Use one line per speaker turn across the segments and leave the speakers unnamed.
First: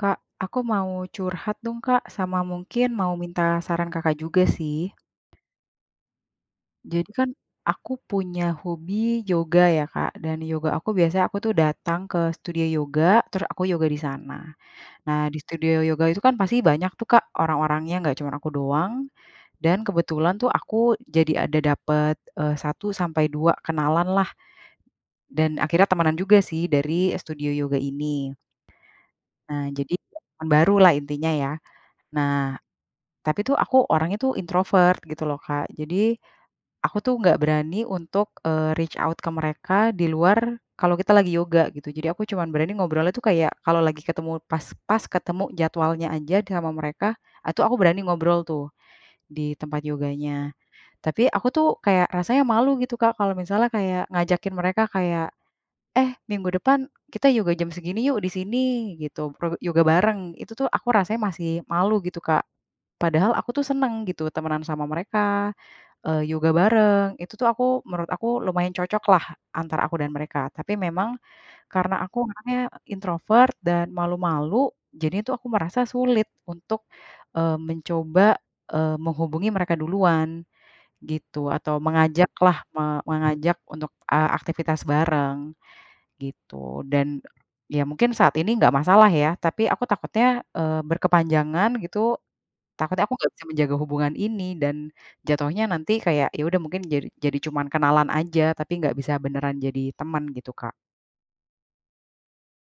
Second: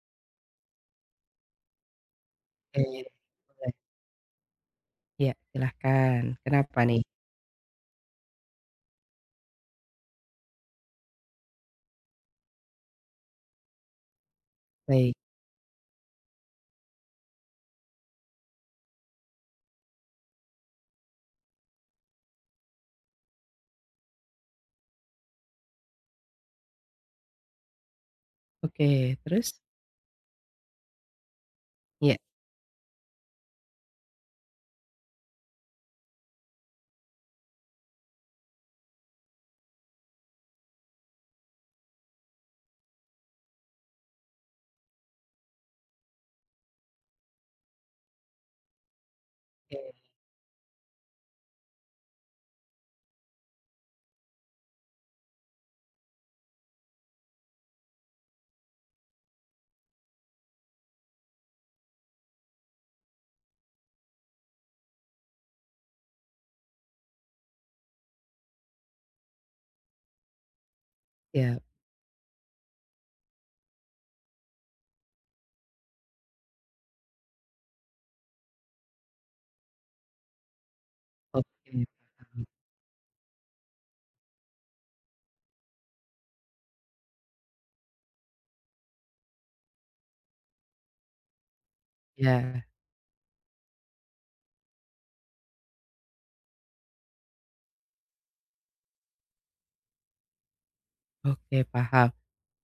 Kak, aku mau curhat dong Kak, sama mungkin
Oke,
mau minta
boleh.
saran Kakak juga sih.
Iya, silahkan. Kenapa nih?
Jadi kan aku punya hobi yoga ya Kak, dan yoga aku biasanya aku tuh datang ke studio yoga, terus aku yoga di sana.
Baik.
Nah, di studio yoga itu kan pasti banyak tuh Kak orang-orangnya, nggak cuma aku doang. Dan kebetulan tuh aku jadi ada dapet eh, satu sampai dua kenalan lah, dan akhirnya temanan juga sih dari studio yoga ini.
Oke, terus?
Nah, jadi teman baru lah intinya ya.
Iya
Nah, tapi tuh aku orangnya tuh introvert gitu loh, Kak. Jadi aku tuh nggak berani untuk, reach out ke mereka di luar kalau kita lagi yoga gitu. Jadi aku cuman berani ngobrolnya tuh kayak kalau lagi ketemu pas pas ketemu jadwalnya aja sama mereka, itu aku berani ngobrol tuh di tempat
oke,
yoganya. Tapi aku tuh kayak rasanya malu gitu, Kak, kalau misalnya kayak ngajakin mereka kayak, "Eh, minggu depan kita yoga jam segini yuk di sini," gitu, pro yoga bareng. Itu tuh aku rasanya masih malu gitu, Kak. Padahal aku tuh seneng gitu temenan sama mereka, yoga bareng, itu tuh aku menurut aku lumayan cocok lah antara aku dan mereka. Tapi memang
siap.
karena aku orangnya introvert dan malu-malu, jadi itu aku merasa sulit untuk, mencoba, menghubungi mereka duluan gitu, atau
Oke, paham.
mengajaklah, mengajak untuk, aktivitas bareng gitu. Dan ya mungkin saat ini nggak masalah ya, tapi aku takutnya, berkepanjangan gitu.
Iya,
Takutnya aku nggak bisa menjaga hubungan ini dan jatuhnya nanti kayak ya udah mungkin jadi cuman kenalan aja, tapi nggak bisa beneran jadi teman gitu, Kak.
oke, paham.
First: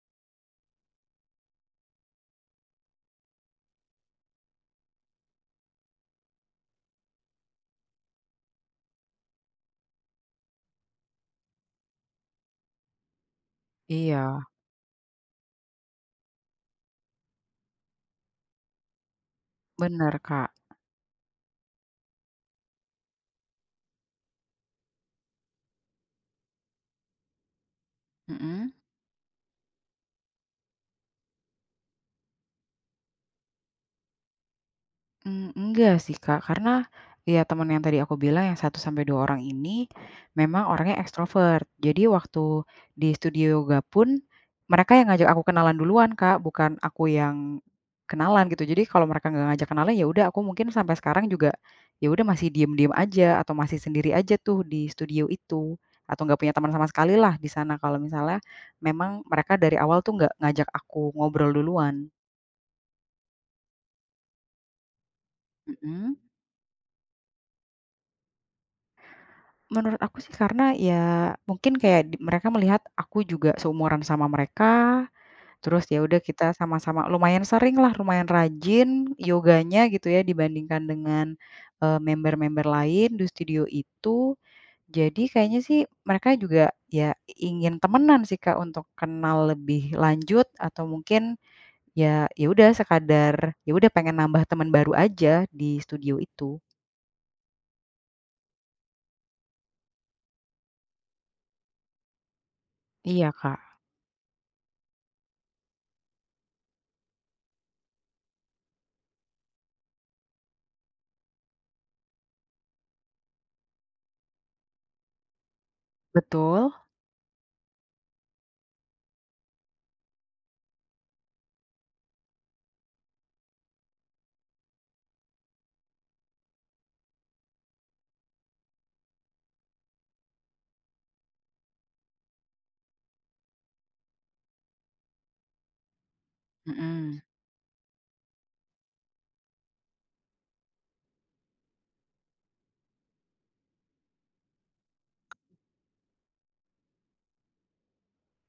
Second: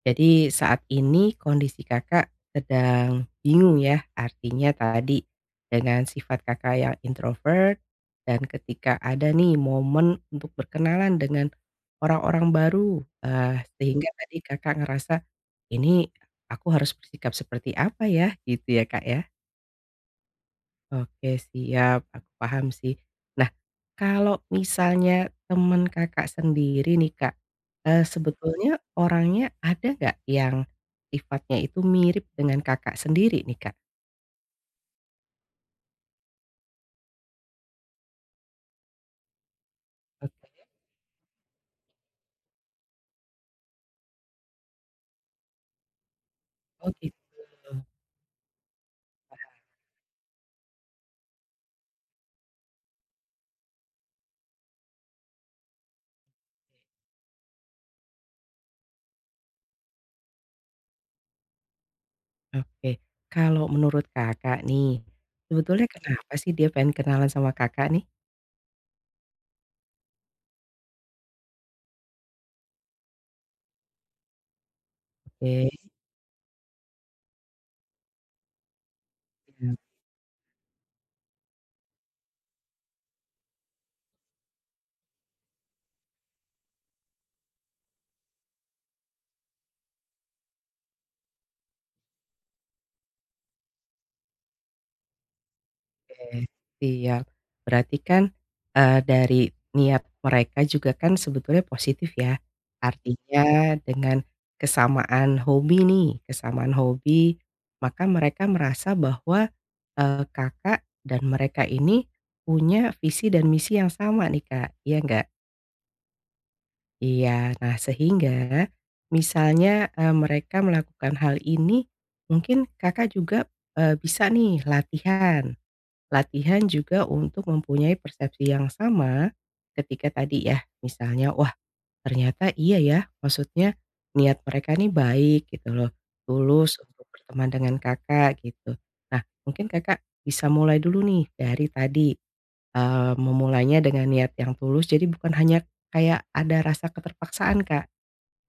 Jadi saat ini kondisi Kakak sedang bingung ya, artinya tadi dengan sifat Kakak yang introvert dan ketika ada nih momen untuk berkenalan dengan orang-orang baru, sehingga
Iya,
tadi Kakak ngerasa, "Ini aku harus bersikap seperti apa ya?" Gitu ya, Kak, ya?
bener, Kak.
Oke siap, aku paham sih. Nah, kalau misalnya teman Kakak sendiri nih Kak, sebetulnya
Mhm.
orangnya ada nggak yang sifatnya itu mirip dengan Kakak sendiri nih Kak?
Enggak sih, Kak, karena ya teman yang tadi aku bilang yang satu sampai 2 orang ini
Oke.
memang orangnya ekstrovert. Jadi waktu di studio yoga pun mereka yang ngajak aku kenalan duluan, Kak, bukan
Oh
aku
gitu.
yang kenalan gitu. Jadi kalau mereka nggak ngajak kenalan ya udah aku mungkin sampai sekarang juga ya udah masih diem-diem aja atau masih sendiri aja tuh di studio itu, atau nggak punya teman sama sekali lah di sana kalau misalnya memang mereka dari awal tuh nggak ngajak aku ngobrol duluan.
Oke, kalau menurut Kakak nih, sebetulnya
Mhm.
kenapa sih dia pengen kenalan sama Kakak nih?
Menurut aku sih karena ya mungkin kayak di mereka melihat aku juga seumuran sama mereka,
Oke.
terus ya udah kita sama-sama lumayan sering lah, lumayan rajin
Iya.
yoganya gitu ya dibandingkan dengan, member-member lain di studio itu. Jadi kayaknya sih mereka juga ya ingin temenan sih, Kak, untuk kenal lebih lanjut atau mungkin ya ya udah sekadar ya udah pengen nambah teman baru aja di studio
Oke,
itu.
siap. Berarti kan, dari niat mereka juga kan sebetulnya positif ya.
Iya, Kak,
Artinya dengan kesamaan hobi nih, kesamaan hobi, maka mereka merasa bahwa, Kakak dan mereka ini punya visi dan misi yang sama nih, Kak, iya nggak?
betul,
Iya. Nah, sehingga misalnya, mereka melakukan hal ini, mungkin Kakak juga, bisa nih latihan. Latihan juga untuk mempunyai persepsi yang sama ketika tadi ya, misalnya, "Wah, ternyata iya ya," maksudnya niat mereka nih baik gitu loh, tulus untuk
mhm,
berteman dengan Kakak gitu. Nah, mungkin Kakak bisa mulai dulu nih dari tadi, memulainya dengan niat yang tulus, jadi bukan hanya kayak ada rasa keterpaksaan, Kak,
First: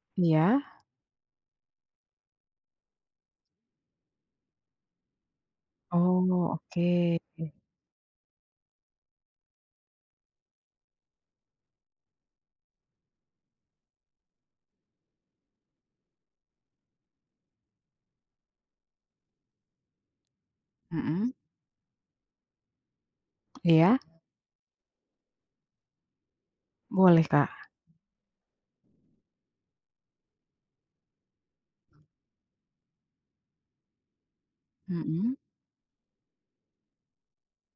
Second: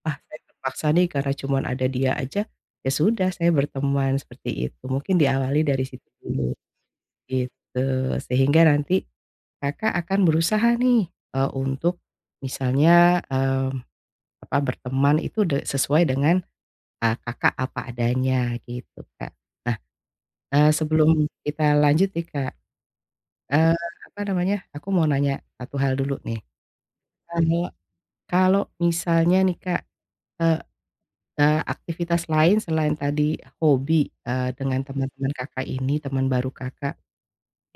"Ah, saya
iya.
terpaksa nih karena cuman ada dia aja, ya sudah saya berteman," seperti itu. Mungkin diawali dari situ
Oh,
dulu.
oke.
Gitu, sehingga nanti Kakak akan berusaha nih, untuk misalnya, apa, berteman itu sesuai dengan, Kakak apa adanya gitu, Kak. Nah, sebelum
Mhm,
kita lanjut nih, Kak, eee,
iya,
apa namanya, aku mau nanya satu hal dulu nih.
boleh, Kak.
Kalau kalau misalnya nih, Kak, eee eee, aktivitas lain selain tadi hobi, dengan teman-teman
Mhm.
Kakak ini, teman baru Kakak.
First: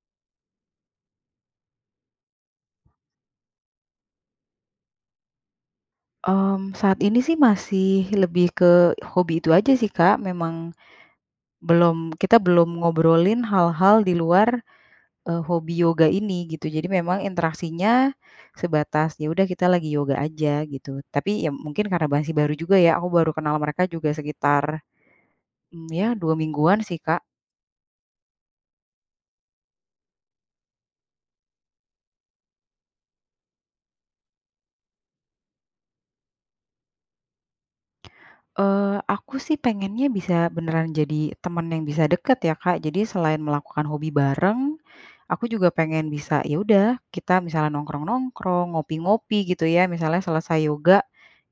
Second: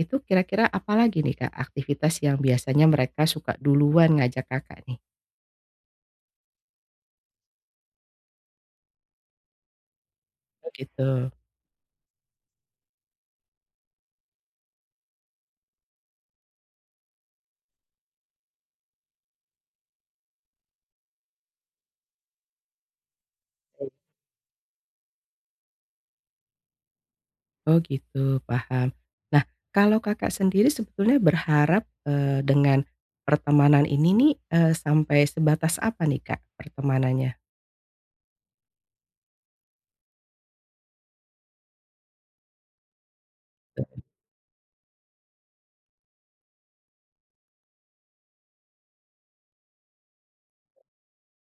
Itu kira-kira apa lagi nih, Kak, aktivitas yang biasanya mereka suka duluan ngajak Kakak nih?
Saat ini sih masih lebih ke hobi itu aja sih, Kak,
Oh
memang
gitu.
belum kita belum ngobrolin hal-hal di luar, hobi yoga ini gitu. Jadi memang interaksinya sebatas, ya udah kita lagi yoga aja gitu. Tapi ya mungkin karena masih baru juga ya, aku baru kenal mereka juga sekitar, ya 2 mingguan sih, Kak.
Oh gitu, paham. Nah, kalau Kakak sendiri sebetulnya berharap, dengan pertemanan ini nih, sampai sebatas apa nih, Kak, pertemanannya?
Aku sih pengennya bisa beneran jadi teman yang bisa deket ya, Kak. Jadi selain melakukan hobi bareng, aku juga pengen bisa, ya udah kita misalnya nongkrong-nongkrong, ngopi-ngopi gitu ya, misalnya selesai yoga,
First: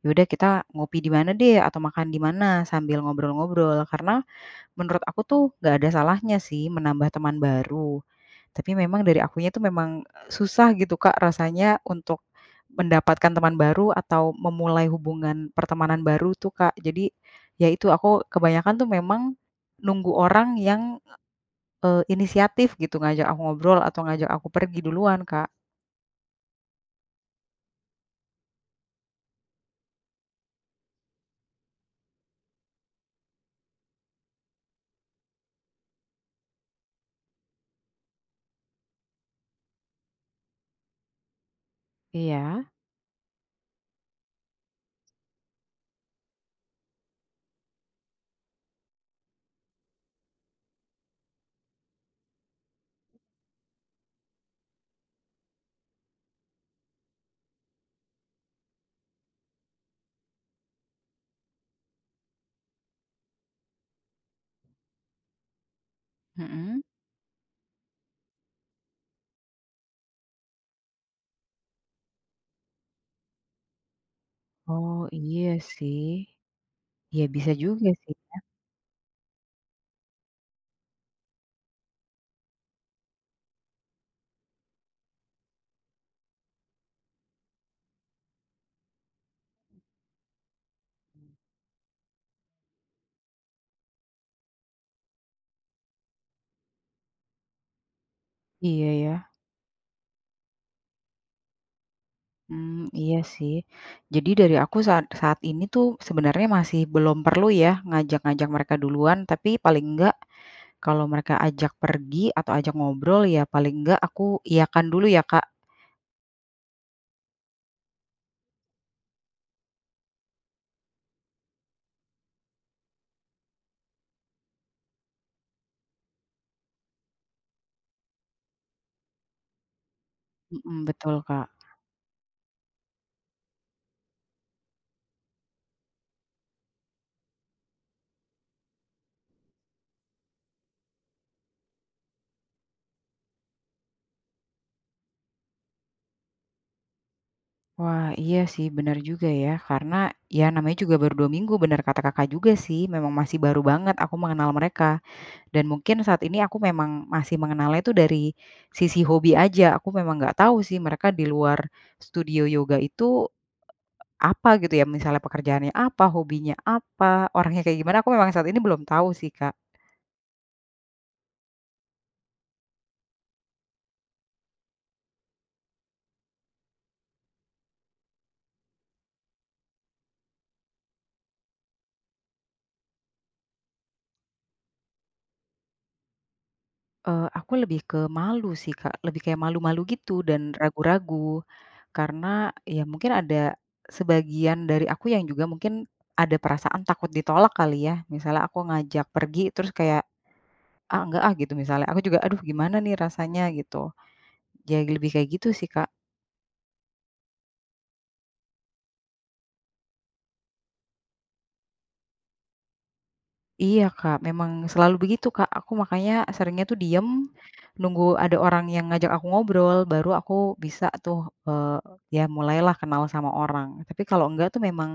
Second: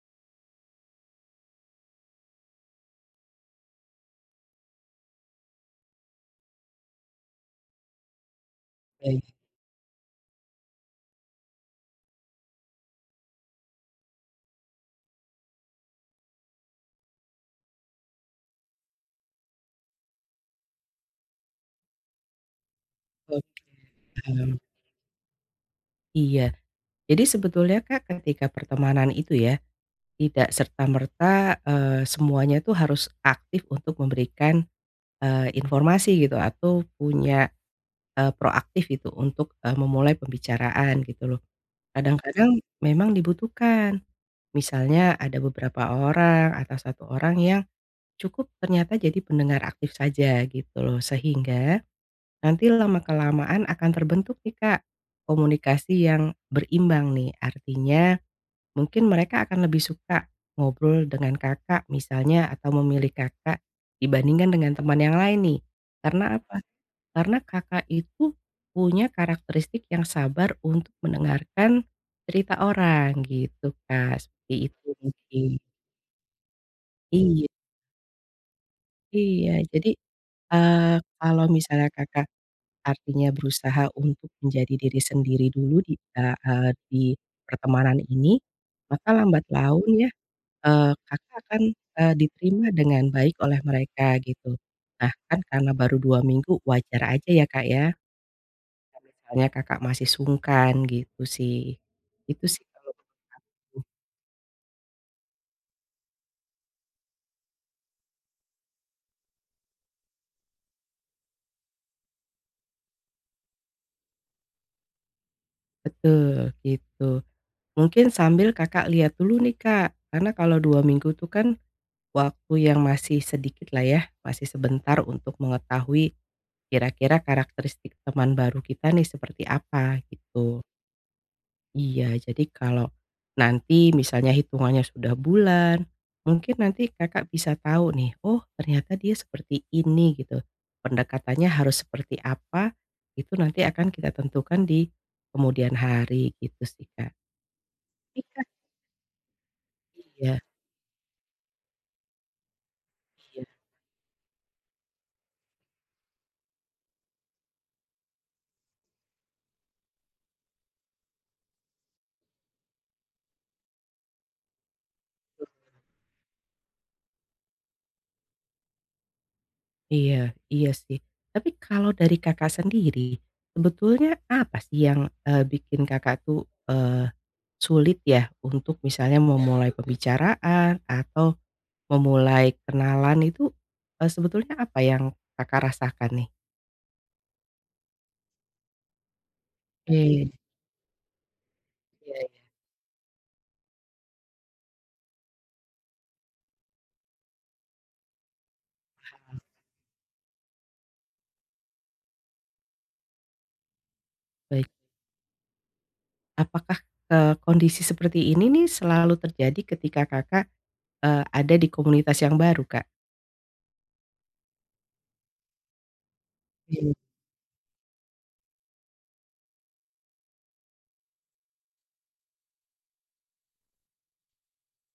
ya udah kita ngopi di mana deh atau makan di mana sambil ngobrol-ngobrol. Karena menurut aku tuh nggak ada salahnya sih menambah teman baru, tapi memang dari
Baik,
akunya tuh memang, susah gitu Kak rasanya untuk mendapatkan teman baru atau memulai hubungan pertemanan baru tuh Kak. Jadi, ya itu aku kebanyakan tuh memang nunggu orang yang, inisiatif gitu ngajak aku
oh
ngobrol atau ngajak aku
paham.
pergi duluan Kak.
Iya. Jadi sebetulnya, Kak, ketika pertemanan itu ya, tidak serta-merta, semuanya tuh harus aktif untuk memberikan, informasi gitu atau punya. Proaktif itu untuk, memulai pembicaraan gitu loh. Kadang-kadang
Iya.
memang dibutuhkan, misalnya ada beberapa orang atau satu orang yang cukup ternyata jadi pendengar aktif saja gitu loh, sehingga nanti lama-kelamaan akan terbentuk nih, Kak, komunikasi yang berimbang nih. Artinya mungkin mereka akan lebih suka ngobrol dengan Kakak misalnya atau memilih Kakak dibandingkan dengan teman yang lain nih. Karena apa?
Mhm.
Karena Kakak itu punya karakteristik yang sabar untuk mendengarkan cerita orang gitu, Kak, seperti itu
Oh iya
mungkin.
sih. Ya
Iya
bisa juga sih.
iya. Jadi, kalau misalnya Kakak artinya berusaha untuk menjadi diri sendiri dulu di di pertemanan ini, maka lambat laun ya, Kakak akan, diterima dengan baik oleh mereka gitu. Nah, kan karena baru 2 minggu wajar aja ya, Kak, ya?
Iya ya.
Misalnya Kakak masih sungkan gitu sih. Itu sih
Mmm,
kalau
iya sih. Jadi dari aku saat saat ini tuh sebenarnya masih belum perlu ya ngajak-ngajak mereka duluan, tapi paling enggak kalau mereka ajak pergi atau ajak ngobrol ya paling enggak aku iyakan dulu ya, Kak.
betul, gitu. Mungkin sambil Kakak lihat dulu nih Kak, karena kalau 2 minggu itu kan waktu yang masih sedikit lah ya, masih sebentar untuk mengetahui kira-kira karakteristik teman baru kita nih seperti apa, gitu.
Mhm, betul, Kak.
Iya, jadi kalau nanti misalnya hitungannya sudah bulan, mungkin nanti Kakak bisa tahu nih, oh ternyata dia seperti ini gitu. Pendekatannya harus seperti apa, itu nanti akan kita tentukan di kemudian hari gitu sih Kak.
Wah,
Iya
iya sih bener juga ya, karena
iya.
ya namanya juga baru 2 minggu bener kata Kakak juga sih, memang masih
Iya iya
baru banget aku mengenal mereka. Dan mungkin saat ini aku memang masih mengenalnya itu dari sisi hobi aja, aku memang nggak tahu sih mereka di luar studio yoga itu apa gitu ya, misalnya pekerjaannya apa, hobinya apa, orangnya kayak gimana, aku memang saat ini belum tahu sih, Kak.
iya iya, sih. Tapi kalau dari Kakak sendiri, sebetulnya apa sih yang, bikin Kakak tuh, eee, sulit ya untuk misalnya memulai pembicaraan atau memulai kenalan itu, sebetulnya apa yang Kakak rasakan nih?
Aku lebih ke malu sih, Kak, lebih kayak malu-malu
Oke,
gitu
iya
dan ragu-ragu.
iya.
Karena ya mungkin ada sebagian dari aku yang juga mungkin ada perasaan takut ditolak kali ya. Misalnya aku ngajak pergi terus kayak, "Ah, enggak ah," gitu misalnya. Aku juga, "Aduh gimana nih rasanya?" Gitu.
Baik,
Jadi lebih kayak gitu sih, Kak.
apakah, kondisi seperti ini nih selalu terjadi ketika Kakak, ada di komunitas yang baru, Kak?
Iya, Kak, memang selalu begitu, Kak. Aku makanya seringnya tuh
Iya.
diem, nunggu ada orang yang ngajak aku ngobrol, baru aku bisa tuh, eee, ya mulailah kenal sama orang. Tapi kalau enggak tuh memang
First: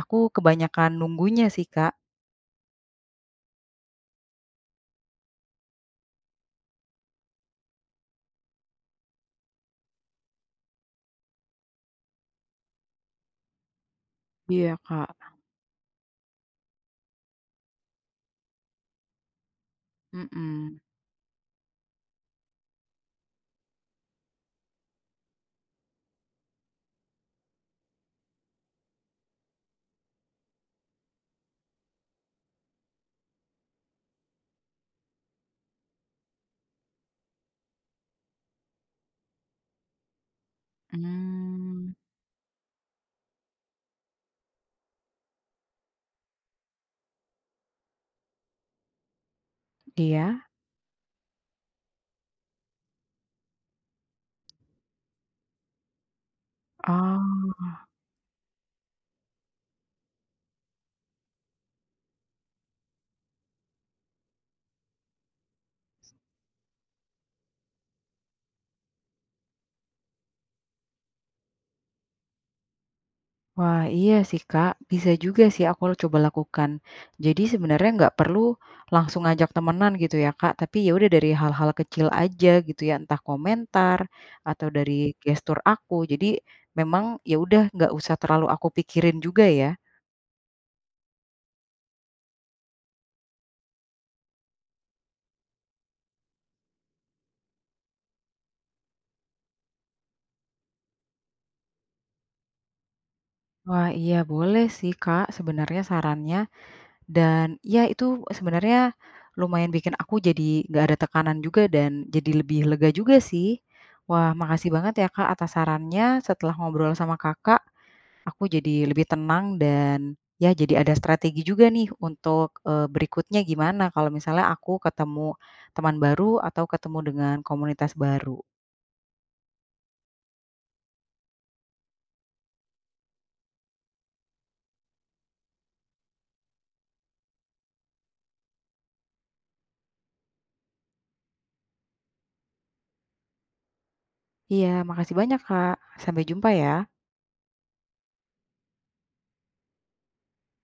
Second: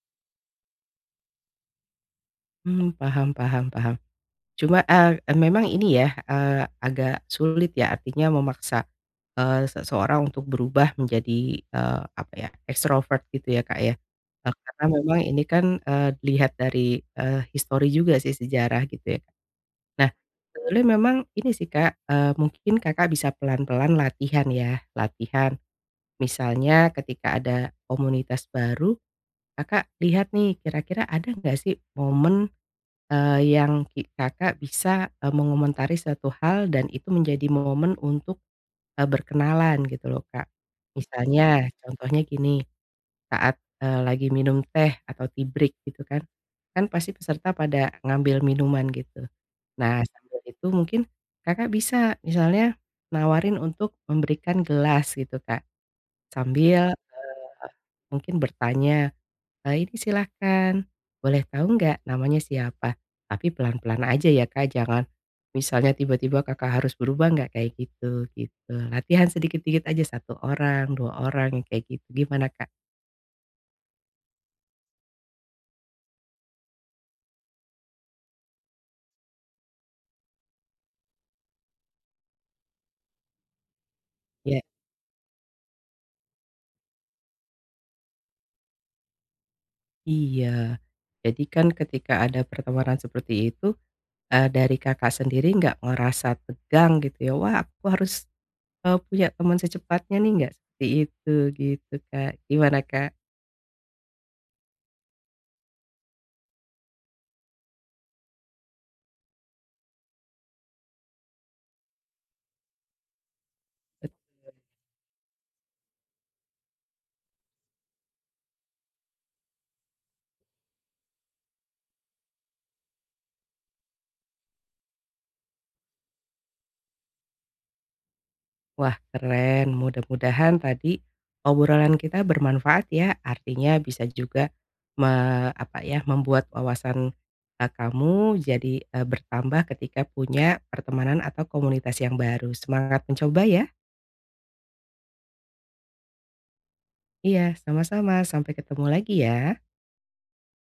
aku kebanyakan nunggunya sih, Kak.
Paham paham paham. Cuma, memang ini ya, agak sulit ya artinya memaksa, seseorang untuk berubah menjadi, apa ya, ekstrovert gitu ya, Kak, ya?
Iya,
Karena memang
Kak.
ini kan, dilihat dari, histori juga sih sejarah gitu ya. Nah,
Mhm.
sebetulnya memang ini sih Kak, mungkin Kakak bisa pelan-pelan latihan ya, latihan. Misalnya ketika ada komunitas baru, Kakak lihat nih kira-kira ada nggak sih momen, yang Kakak bisa, mengomentari suatu hal dan itu menjadi momen untuk, berkenalan gitu loh Kak. Misalnya
Mmm,
contohnya gini, saat, lagi minum teh atau tea break gitu kan, kan pasti peserta pada ngambil minuman gitu. Nah, sambil
iya?
itu mungkin Kakak bisa misalnya nawarin untuk memberikan gelas gitu, Kak, sambil, eee,
Oh.
mungkin bertanya, "Ini silahkan, boleh tahu nggak namanya siapa?" Tapi pelan-pelan aja ya, Kak, jangan misalnya tiba-tiba Kakak harus berubah nggak kayak gitu, gitu. Latihan sedikit-sedikit aja satu orang, 2 orang, yang kayak gitu. Gimana, Kak?
Wah, iya sih, Kak. Bisa juga sih aku coba lakukan. Jadi sebenarnya nggak perlu langsung ngajak temenan gitu ya, Kak. Tapi ya udah dari hal-hal kecil aja gitu ya, entah komentar
Ya
atau dari gestur aku. Jadi memang ya udah nggak usah terlalu aku pikirin juga ya.
iya. Jadi kan ketika ada pertemanan seperti itu, dari Kakak sendiri nggak ngerasa tegang gitu ya, "Wah aku harus, punya teman secepatnya nih," nggak seperti itu gitu, Kak. Gimana, Kak?
Wah, iya boleh sih, Kak. Sebenarnya sarannya. Dan, ya itu sebenarnya lumayan bikin aku jadi nggak ada tekanan juga dan jadi lebih lega juga sih. Wah, makasih banget ya, Kak, atas sarannya. Setelah ngobrol sama Kakak, aku jadi lebih tenang dan ya jadi ada strategi juga nih untuk, berikutnya gimana kalau misalnya aku ketemu teman baru atau ketemu dengan komunitas baru.
Wah keren, mudah-mudahan tadi obrolan kita bermanfaat ya, artinya bisa juga apa ya, membuat wawasan, kamu jadi, bertambah ketika punya pertemanan atau komunitas yang baru. Semangat mencoba ya.
Iya, makasih banyak, Kak. Sampai jumpa ya.
Iya, sama-sama, sampai ketemu lagi ya.